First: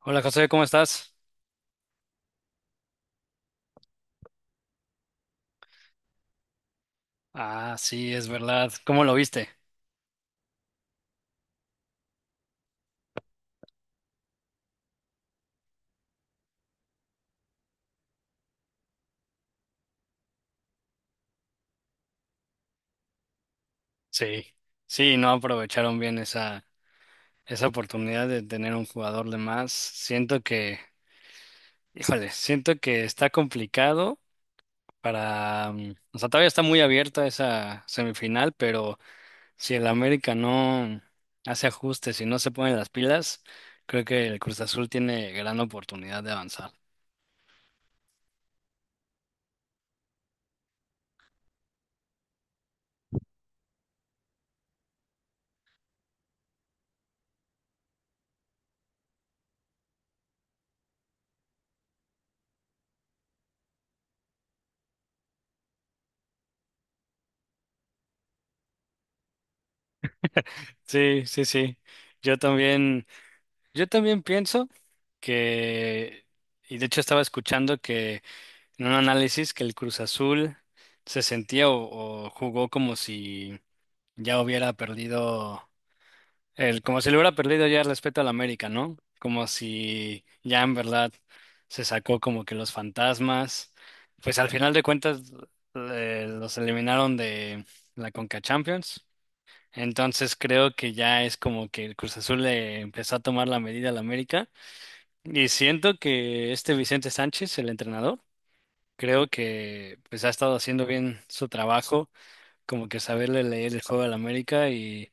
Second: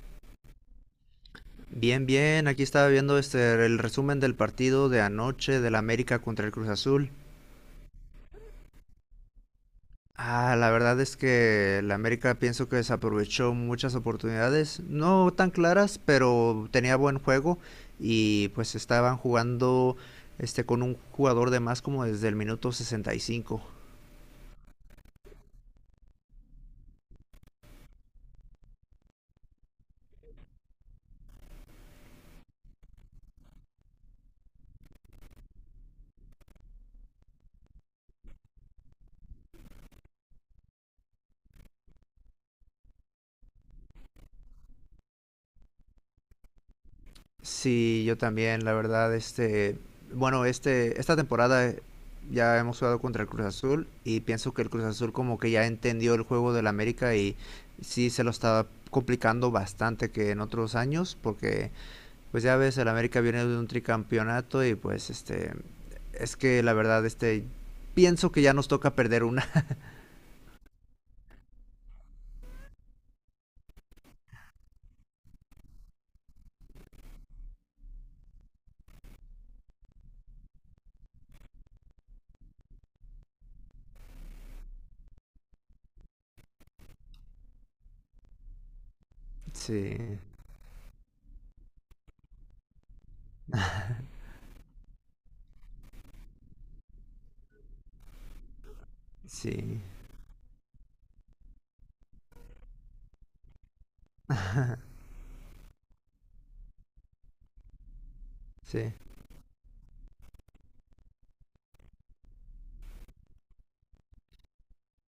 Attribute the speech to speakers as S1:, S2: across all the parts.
S1: Hola José, ¿cómo estás?
S2: Bien, bien, aquí estaba viendo el resumen del partido de anoche del América contra el Cruz Azul.
S1: Ah, sí, es verdad. ¿Cómo lo viste?
S2: Ah, la verdad es que el América pienso que desaprovechó muchas oportunidades, no tan claras, pero tenía buen juego y pues estaban jugando con un jugador de más como desde el minuto 65.
S1: Sí. Sí, no aprovecharon bien esa oportunidad de tener un jugador de más. Siento que, híjole, siento que está complicado para, o sea, todavía está muy abierta esa semifinal, pero si el América no hace ajustes y no se pone las pilas, creo que el Cruz Azul tiene gran oportunidad de avanzar.
S2: Sí, yo también, la verdad, esta temporada ya hemos jugado contra el Cruz Azul y pienso que el Cruz Azul como que ya entendió el juego del América y sí se lo estaba complicando bastante que en otros años, porque pues ya ves, el América viene de un tricampeonato y pues es que la verdad, pienso que ya nos toca perder una.
S1: Sí, sí, sí. Yo también. Yo también pienso que, y de hecho estaba escuchando que en un análisis que el Cruz Azul se sentía o jugó como si ya hubiera perdido, el, como si le hubiera perdido ya el respeto al América, ¿no? Como
S2: Sí,
S1: si ya en verdad se sacó como que los fantasmas, pues al final de cuentas los eliminaron de la Conca Champions.
S2: sí,
S1: Entonces creo que ya es como que el Cruz Azul le empezó a tomar la medida al América. Y siento que este Vicente Sánchez, el entrenador,
S2: sí,
S1: creo que pues ha estado haciendo bien su trabajo, como que saberle leer el juego al América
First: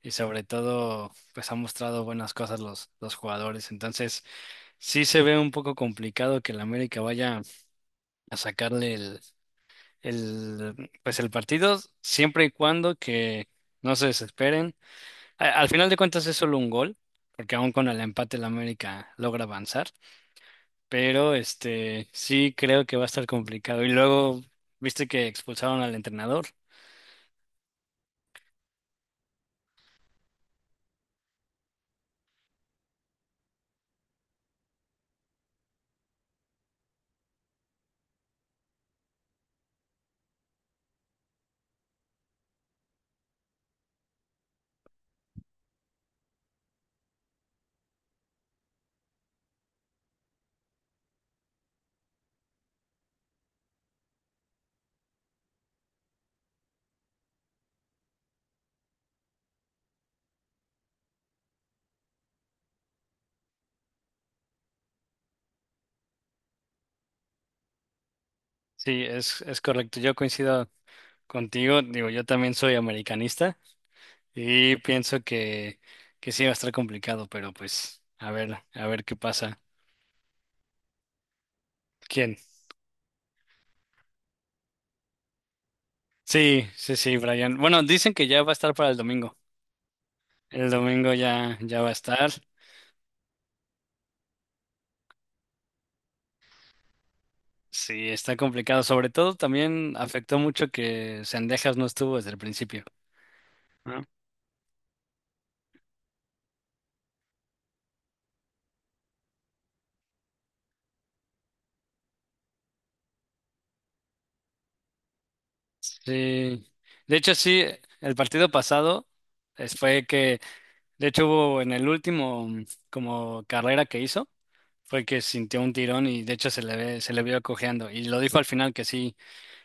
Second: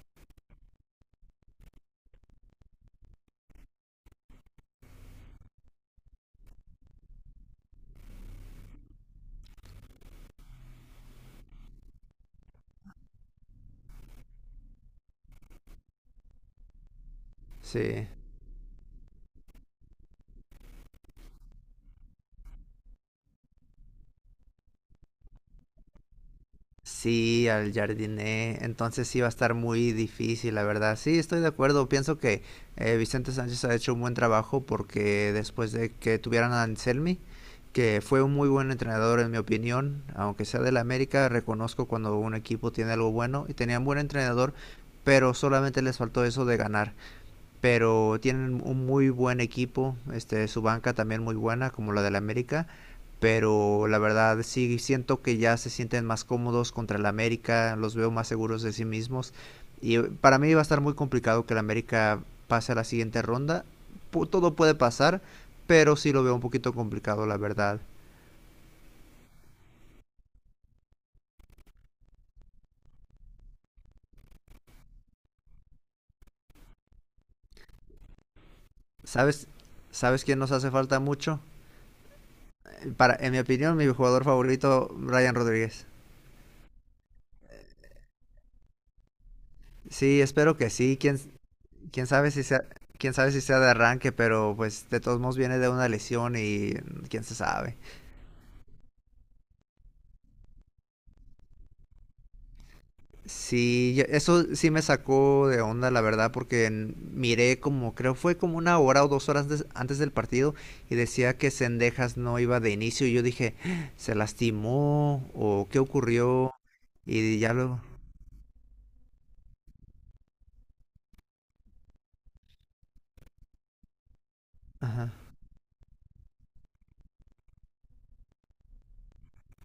S1: y sobre todo pues ha mostrado buenas cosas los jugadores. Entonces sí se ve un poco complicado que el América vaya a sacarle el pues el partido siempre y cuando que no se desesperen. Al final de cuentas es solo un gol, porque aún con el
S2: sí.
S1: empate el América logra avanzar. Pero este sí creo que va a estar complicado. Y luego, viste que expulsaron al entrenador.
S2: Sí, al jardiné. Entonces sí va a estar muy difícil, la verdad. Sí, estoy de acuerdo. Pienso que Vicente Sánchez ha hecho un buen trabajo, porque después de que tuvieran a Anselmi, que fue un muy buen entrenador en mi opinión, aunque sea del América, reconozco cuando un equipo tiene algo bueno y tenían buen entrenador, pero solamente les faltó eso de ganar. Pero tienen un muy buen equipo, su banca también muy buena, como la del América, pero la verdad sí siento que ya se sienten más cómodos contra el América, los veo más seguros de sí mismos, y para mí va a estar muy complicado que el América pase a la siguiente ronda. Todo puede pasar, pero sí lo veo un poquito complicado, la verdad.
S1: Sí, es correcto. Yo coincido contigo. Digo, yo también soy americanista y pienso que sí va a estar complicado, pero pues a ver qué
S2: ¿Sabes?
S1: pasa.
S2: ¿Sabes quién nos hace falta mucho?
S1: ¿Quién?
S2: Para, en mi opinión, mi jugador favorito, Ryan Rodríguez.
S1: Sí, sí, sí, Brian. Bueno, dicen que ya va a estar para el domingo.
S2: Sí, espero
S1: El
S2: que sí.
S1: domingo ya, ya va a
S2: Quién
S1: estar.
S2: sabe si sea, ¿Quién sabe si sea de arranque? Pero pues de todos modos viene de una lesión y quién se sabe.
S1: Sí, está complicado. Sobre todo también afectó mucho que Sendejas no estuvo desde el principio.
S2: Sí, eso sí me sacó de onda, la verdad, porque miré, como creo fue como una hora o dos horas antes del partido, y decía que Sendejas no iba de inicio y yo dije, "Ah, ¿se lastimó? ¿O qué ocurrió?"
S1: Sí, de hecho
S2: Y ya
S1: sí,
S2: luego,
S1: el partido pasado fue que, de hecho hubo en el último como carrera que hizo, fue
S2: ajá,
S1: que sintió un tirón y de hecho se le ve, se le vio cojeando y lo dijo al final que sí,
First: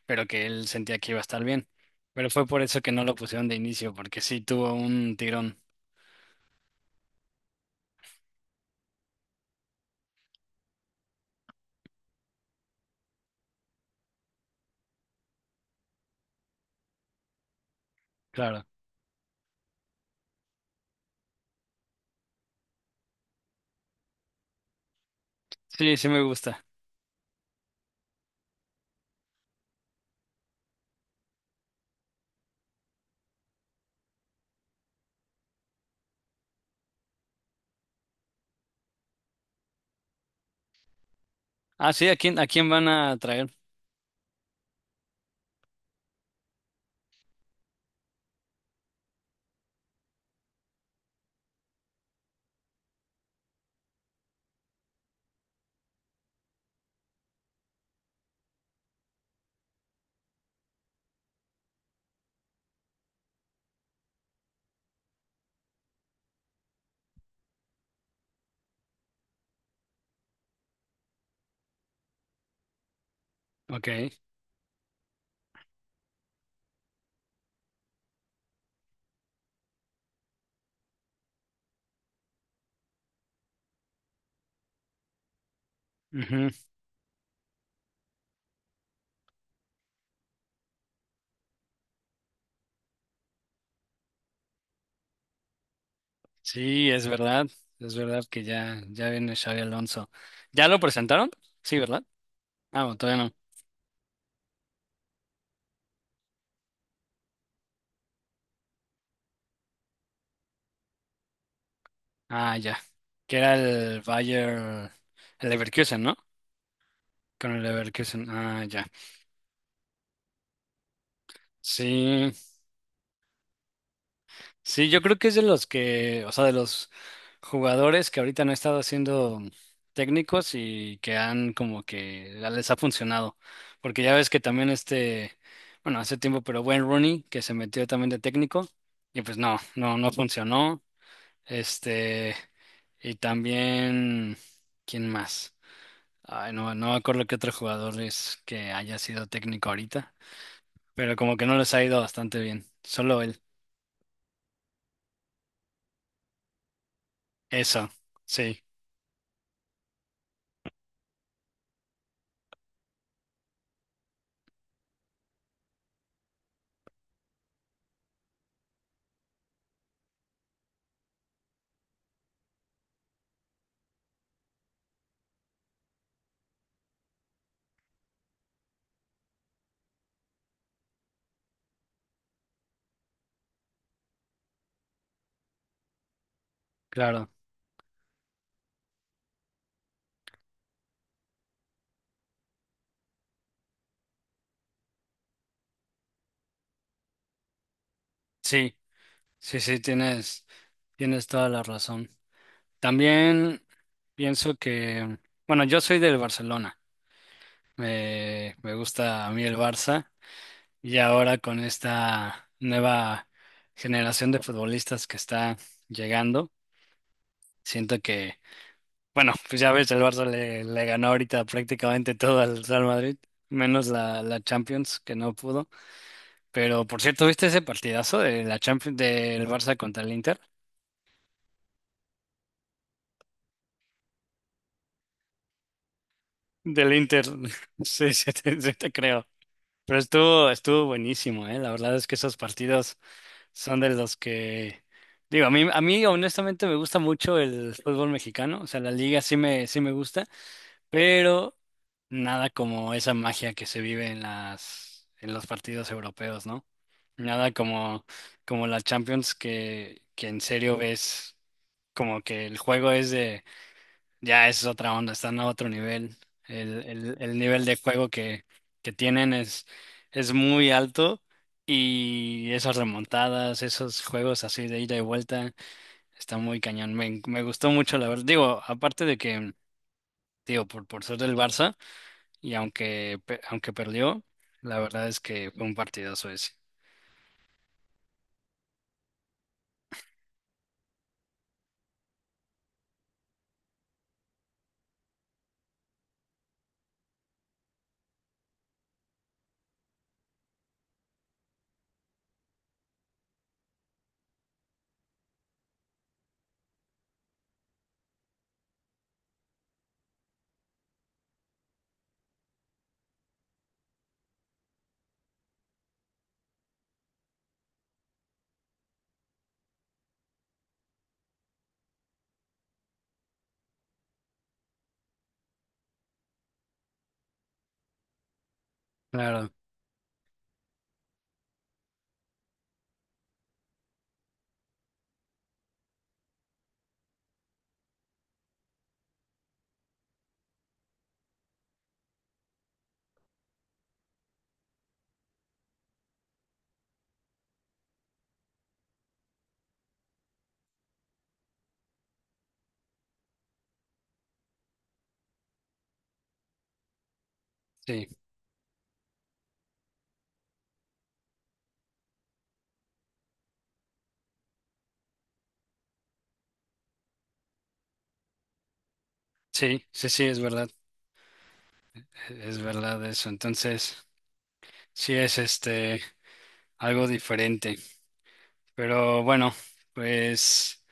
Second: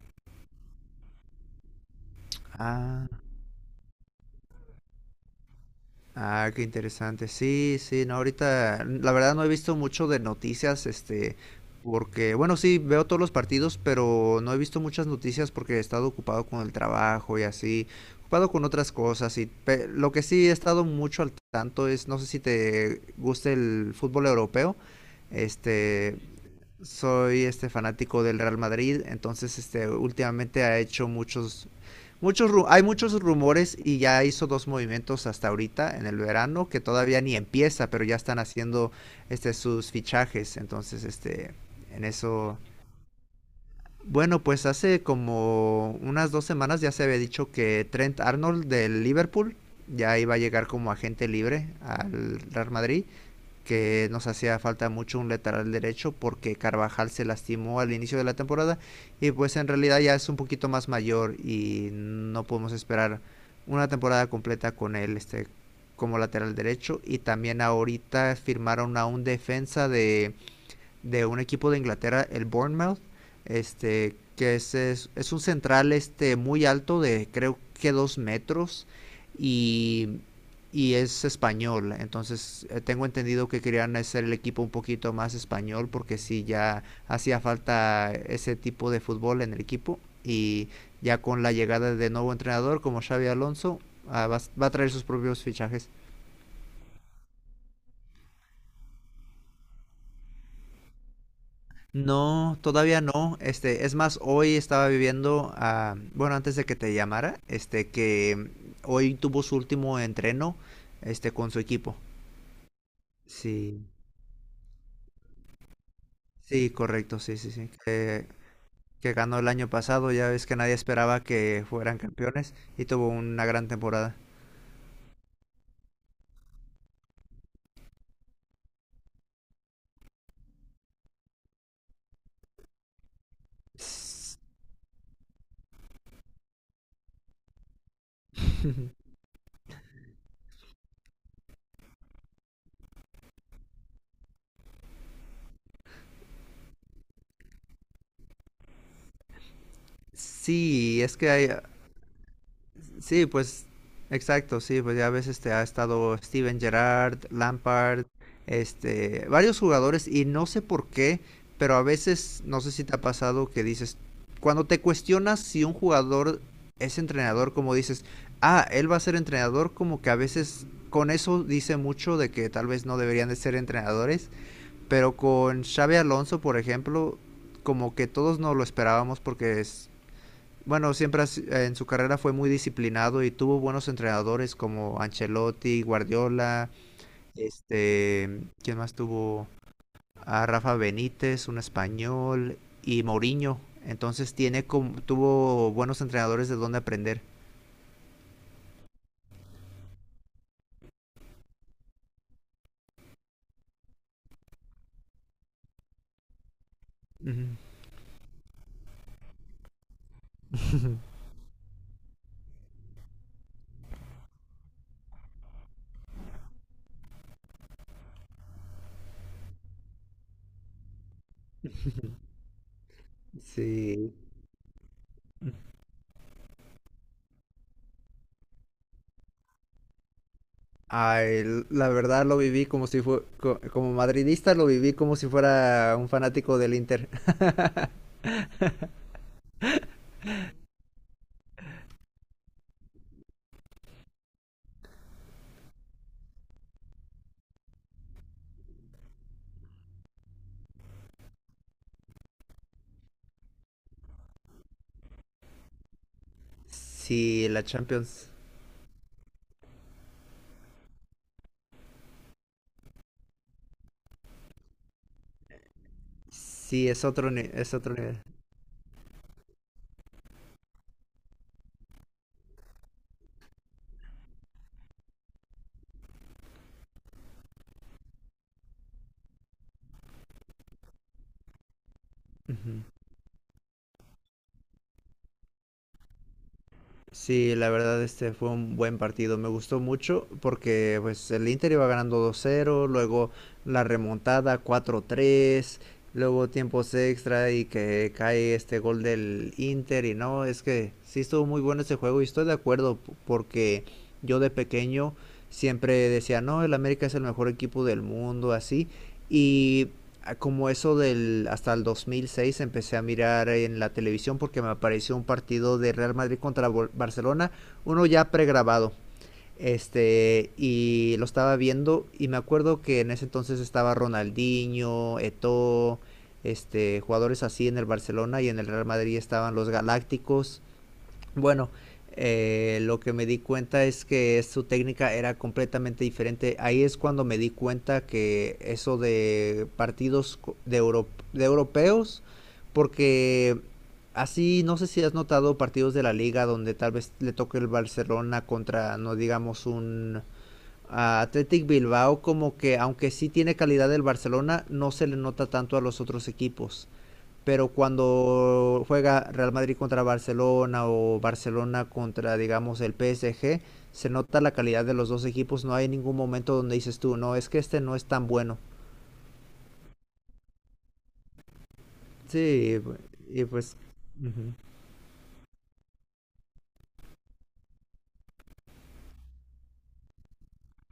S1: pero que él sentía que iba a estar bien, pero fue por eso que no
S2: ah,
S1: lo pusieron de inicio, porque sí tuvo un tirón,
S2: ah, qué interesante. Sí, sí, no, ahorita la verdad no he visto mucho de noticias, porque, bueno, sí, veo todos los partidos, pero no he visto muchas noticias porque he estado ocupado con el trabajo y así, ocupado con
S1: claro.
S2: otras cosas. Y lo que sí he estado mucho al tanto es, no sé si te gusta el fútbol europeo,
S1: Sí, sí
S2: este,
S1: me gusta.
S2: soy fanático del Real Madrid. Entonces últimamente ha hecho muchos hay muchos rumores, y ya hizo dos movimientos hasta ahorita en el verano, que todavía ni empieza, pero ya están haciendo sus fichajes. Entonces este
S1: Ah,
S2: en
S1: sí, a
S2: eso
S1: quién van a traer?
S2: bueno, pues hace como unas dos semanas ya se había dicho que Trent Arnold del Liverpool ya iba a llegar como agente libre al Real Madrid, que nos hacía falta mucho un lateral derecho porque Carvajal se lastimó al inicio de la temporada y pues en realidad ya es un poquito más mayor y no podemos esperar una temporada completa con él como lateral derecho. Y también ahorita firmaron a un defensa de un equipo de Inglaterra, el Bournemouth,
S1: Ok.
S2: que es un central, muy alto, de creo que dos metros, y, y es español. Entonces tengo entendido que querían hacer el equipo un poquito más español, porque sí
S1: Ujú.
S2: ya hacía falta ese tipo de fútbol en el equipo, y ya con la llegada de nuevo entrenador como Xavi Alonso, va, a traer sus propios fichajes.
S1: Sí, es verdad que ya, ya viene Xavi Alonso. ¿Ya lo presentaron? Sí, ¿verdad?
S2: No,
S1: Ah, no,
S2: todavía
S1: todavía no.
S2: no. Es más, hoy estaba viviendo, bueno, antes de que te llamara, que hoy tuvo su último entreno, con su equipo.
S1: Ah, ya. Que era
S2: Sí,
S1: el Bayer, el Leverkusen, ¿no?
S2: sí, correcto, sí, sí,
S1: Con el
S2: sí.
S1: Leverkusen.
S2: Que,
S1: Ah, ya.
S2: que ganó el año pasado, ya ves que nadie esperaba que fueran
S1: Sí,
S2: campeones y tuvo una gran temporada.
S1: sí, yo creo que es de los que, o sea, de los jugadores que ahorita no han estado siendo técnicos y que han como que ya les ha funcionado. Porque ya ves
S2: S-
S1: que también este, bueno, hace tiempo, pero Wayne Rooney, que se metió también de técnico, y pues no, no, no funcionó. Este, y también, ¿quién más? Ay, no, no me acuerdo qué otro jugador es que haya sido técnico ahorita,
S2: Sí,
S1: pero
S2: es que
S1: como que
S2: hay...
S1: no les ha ido bastante bien. Solo
S2: Sí,
S1: él.
S2: pues exacto, sí, pues ya ves, ha estado Steven Gerrard,
S1: Eso,
S2: Lampard,
S1: sí,
S2: varios jugadores y no sé por qué, pero a veces, no sé si te ha pasado que dices, cuando te cuestionas si un jugador es entrenador, como dices, ah, él va a ser entrenador, como que a veces con eso dice mucho de que tal vez no deberían de ser entrenadores. Pero con Xavi Alonso, por ejemplo, como que todos no lo esperábamos porque bueno, siempre en su carrera fue muy disciplinado y tuvo buenos entrenadores como Ancelotti, Guardiola,
S1: claro.
S2: ¿quién más tuvo? A Rafa Benítez, un español, y Mourinho. Entonces tiene como, tuvo buenos entrenadores de dónde aprender.
S1: Sí, sí, sí, tienes, tienes toda la razón. También pienso que, bueno, yo soy del Barcelona.
S2: Ujú.
S1: Me gusta a mí el Barça y ahora con esta nueva generación de futbolistas que está llegando, siento que bueno, pues ya ves, el Barça le ganó ahorita prácticamente todo al Real Madrid, menos
S2: Sí.
S1: la Champions, que no pudo. Pero por cierto, ¿viste ese partidazo de la Champions del Barça contra el Inter?
S2: Ay, la verdad lo viví como si como madridista lo viví como si fuera un fanático del
S1: Del
S2: Inter.
S1: Inter, sí, sí te creo. Pero estuvo, estuvo buenísimo, ¿eh? La verdad es que esos partidos son de los que, digo, a mí honestamente me gusta mucho el fútbol mexicano, o sea, la liga sí me gusta. Pero nada como esa magia que se vive en las en los partidos europeos, ¿no?
S2: Sí,
S1: Nada
S2: la
S1: como
S2: Champions.
S1: como la Champions que en serio ves como que el juego es de ya es otra onda, están a otro nivel. El,
S2: Sí, es
S1: el,
S2: otro,
S1: el nivel
S2: es
S1: de
S2: otro
S1: juego
S2: nivel.
S1: que tienen es muy alto y esas remontadas, esos juegos así de ida y vuelta, está muy cañón. Me gustó mucho la verdad. Digo, aparte de que, digo, por ser del Barça y
S2: Ujú.
S1: aunque, aunque perdió, la verdad es que fue un partidazo ese.
S2: Sí, la verdad fue un buen partido, me gustó mucho porque pues el Inter iba ganando dos cero, luego la remontada cuatro tres, luego tiempos extra y que cae este gol del Inter. Y no, es que sí estuvo muy bueno ese juego, y estoy de acuerdo porque yo de pequeño siempre decía, no, el América es el mejor equipo del mundo, así. Y como eso del hasta el 2006 empecé a mirar en la televisión porque me apareció un partido de Real Madrid contra Barcelona, uno ya pregrabado. Y lo estaba viendo y me acuerdo que en ese entonces estaba Ronaldinho, Eto'o, jugadores así en el Barcelona, y en el Real Madrid
S1: Claro,
S2: estaban los Galácticos. Bueno, lo que me di cuenta es que su técnica era completamente diferente. Ahí es cuando me di cuenta que eso de partidos de europeos, porque así no sé si has notado partidos de la liga donde tal vez le toque el Barcelona contra, no digamos, un Athletic Bilbao, como que aunque sí tiene calidad el Barcelona, no se le nota tanto a los otros equipos. Pero
S1: sí,
S2: cuando juega Real Madrid contra Barcelona o Barcelona contra, digamos, el PSG, se nota la calidad de los dos equipos, no hay ningún momento donde dices tú, no, es que este no es tan bueno.
S1: sí, sí, sí, es verdad, e, es
S2: Sí,
S1: verdad eso.
S2: y pues,
S1: Entonces,
S2: ujú.
S1: sí es este algo diferente. Pero bueno, pues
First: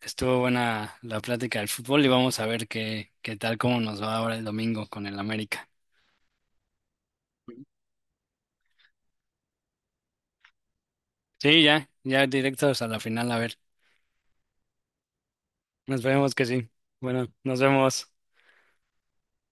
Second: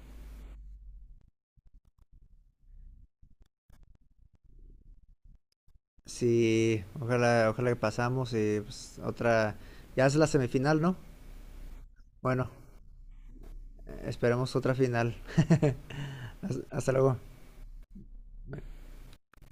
S1: estuvo buena la plática del fútbol y vamos a ver qué, qué tal, cómo nos va ahora el domingo con el América.
S2: Sí, ojalá, ojalá que pasamos y pues otra, ya es la semifinal, ¿no?
S1: Sí, ya, ya
S2: Bueno,
S1: directos a la final, a ver.
S2: esperemos otra final.
S1: Nos vemos que sí.
S2: Hasta luego.
S1: Bueno, nos vemos.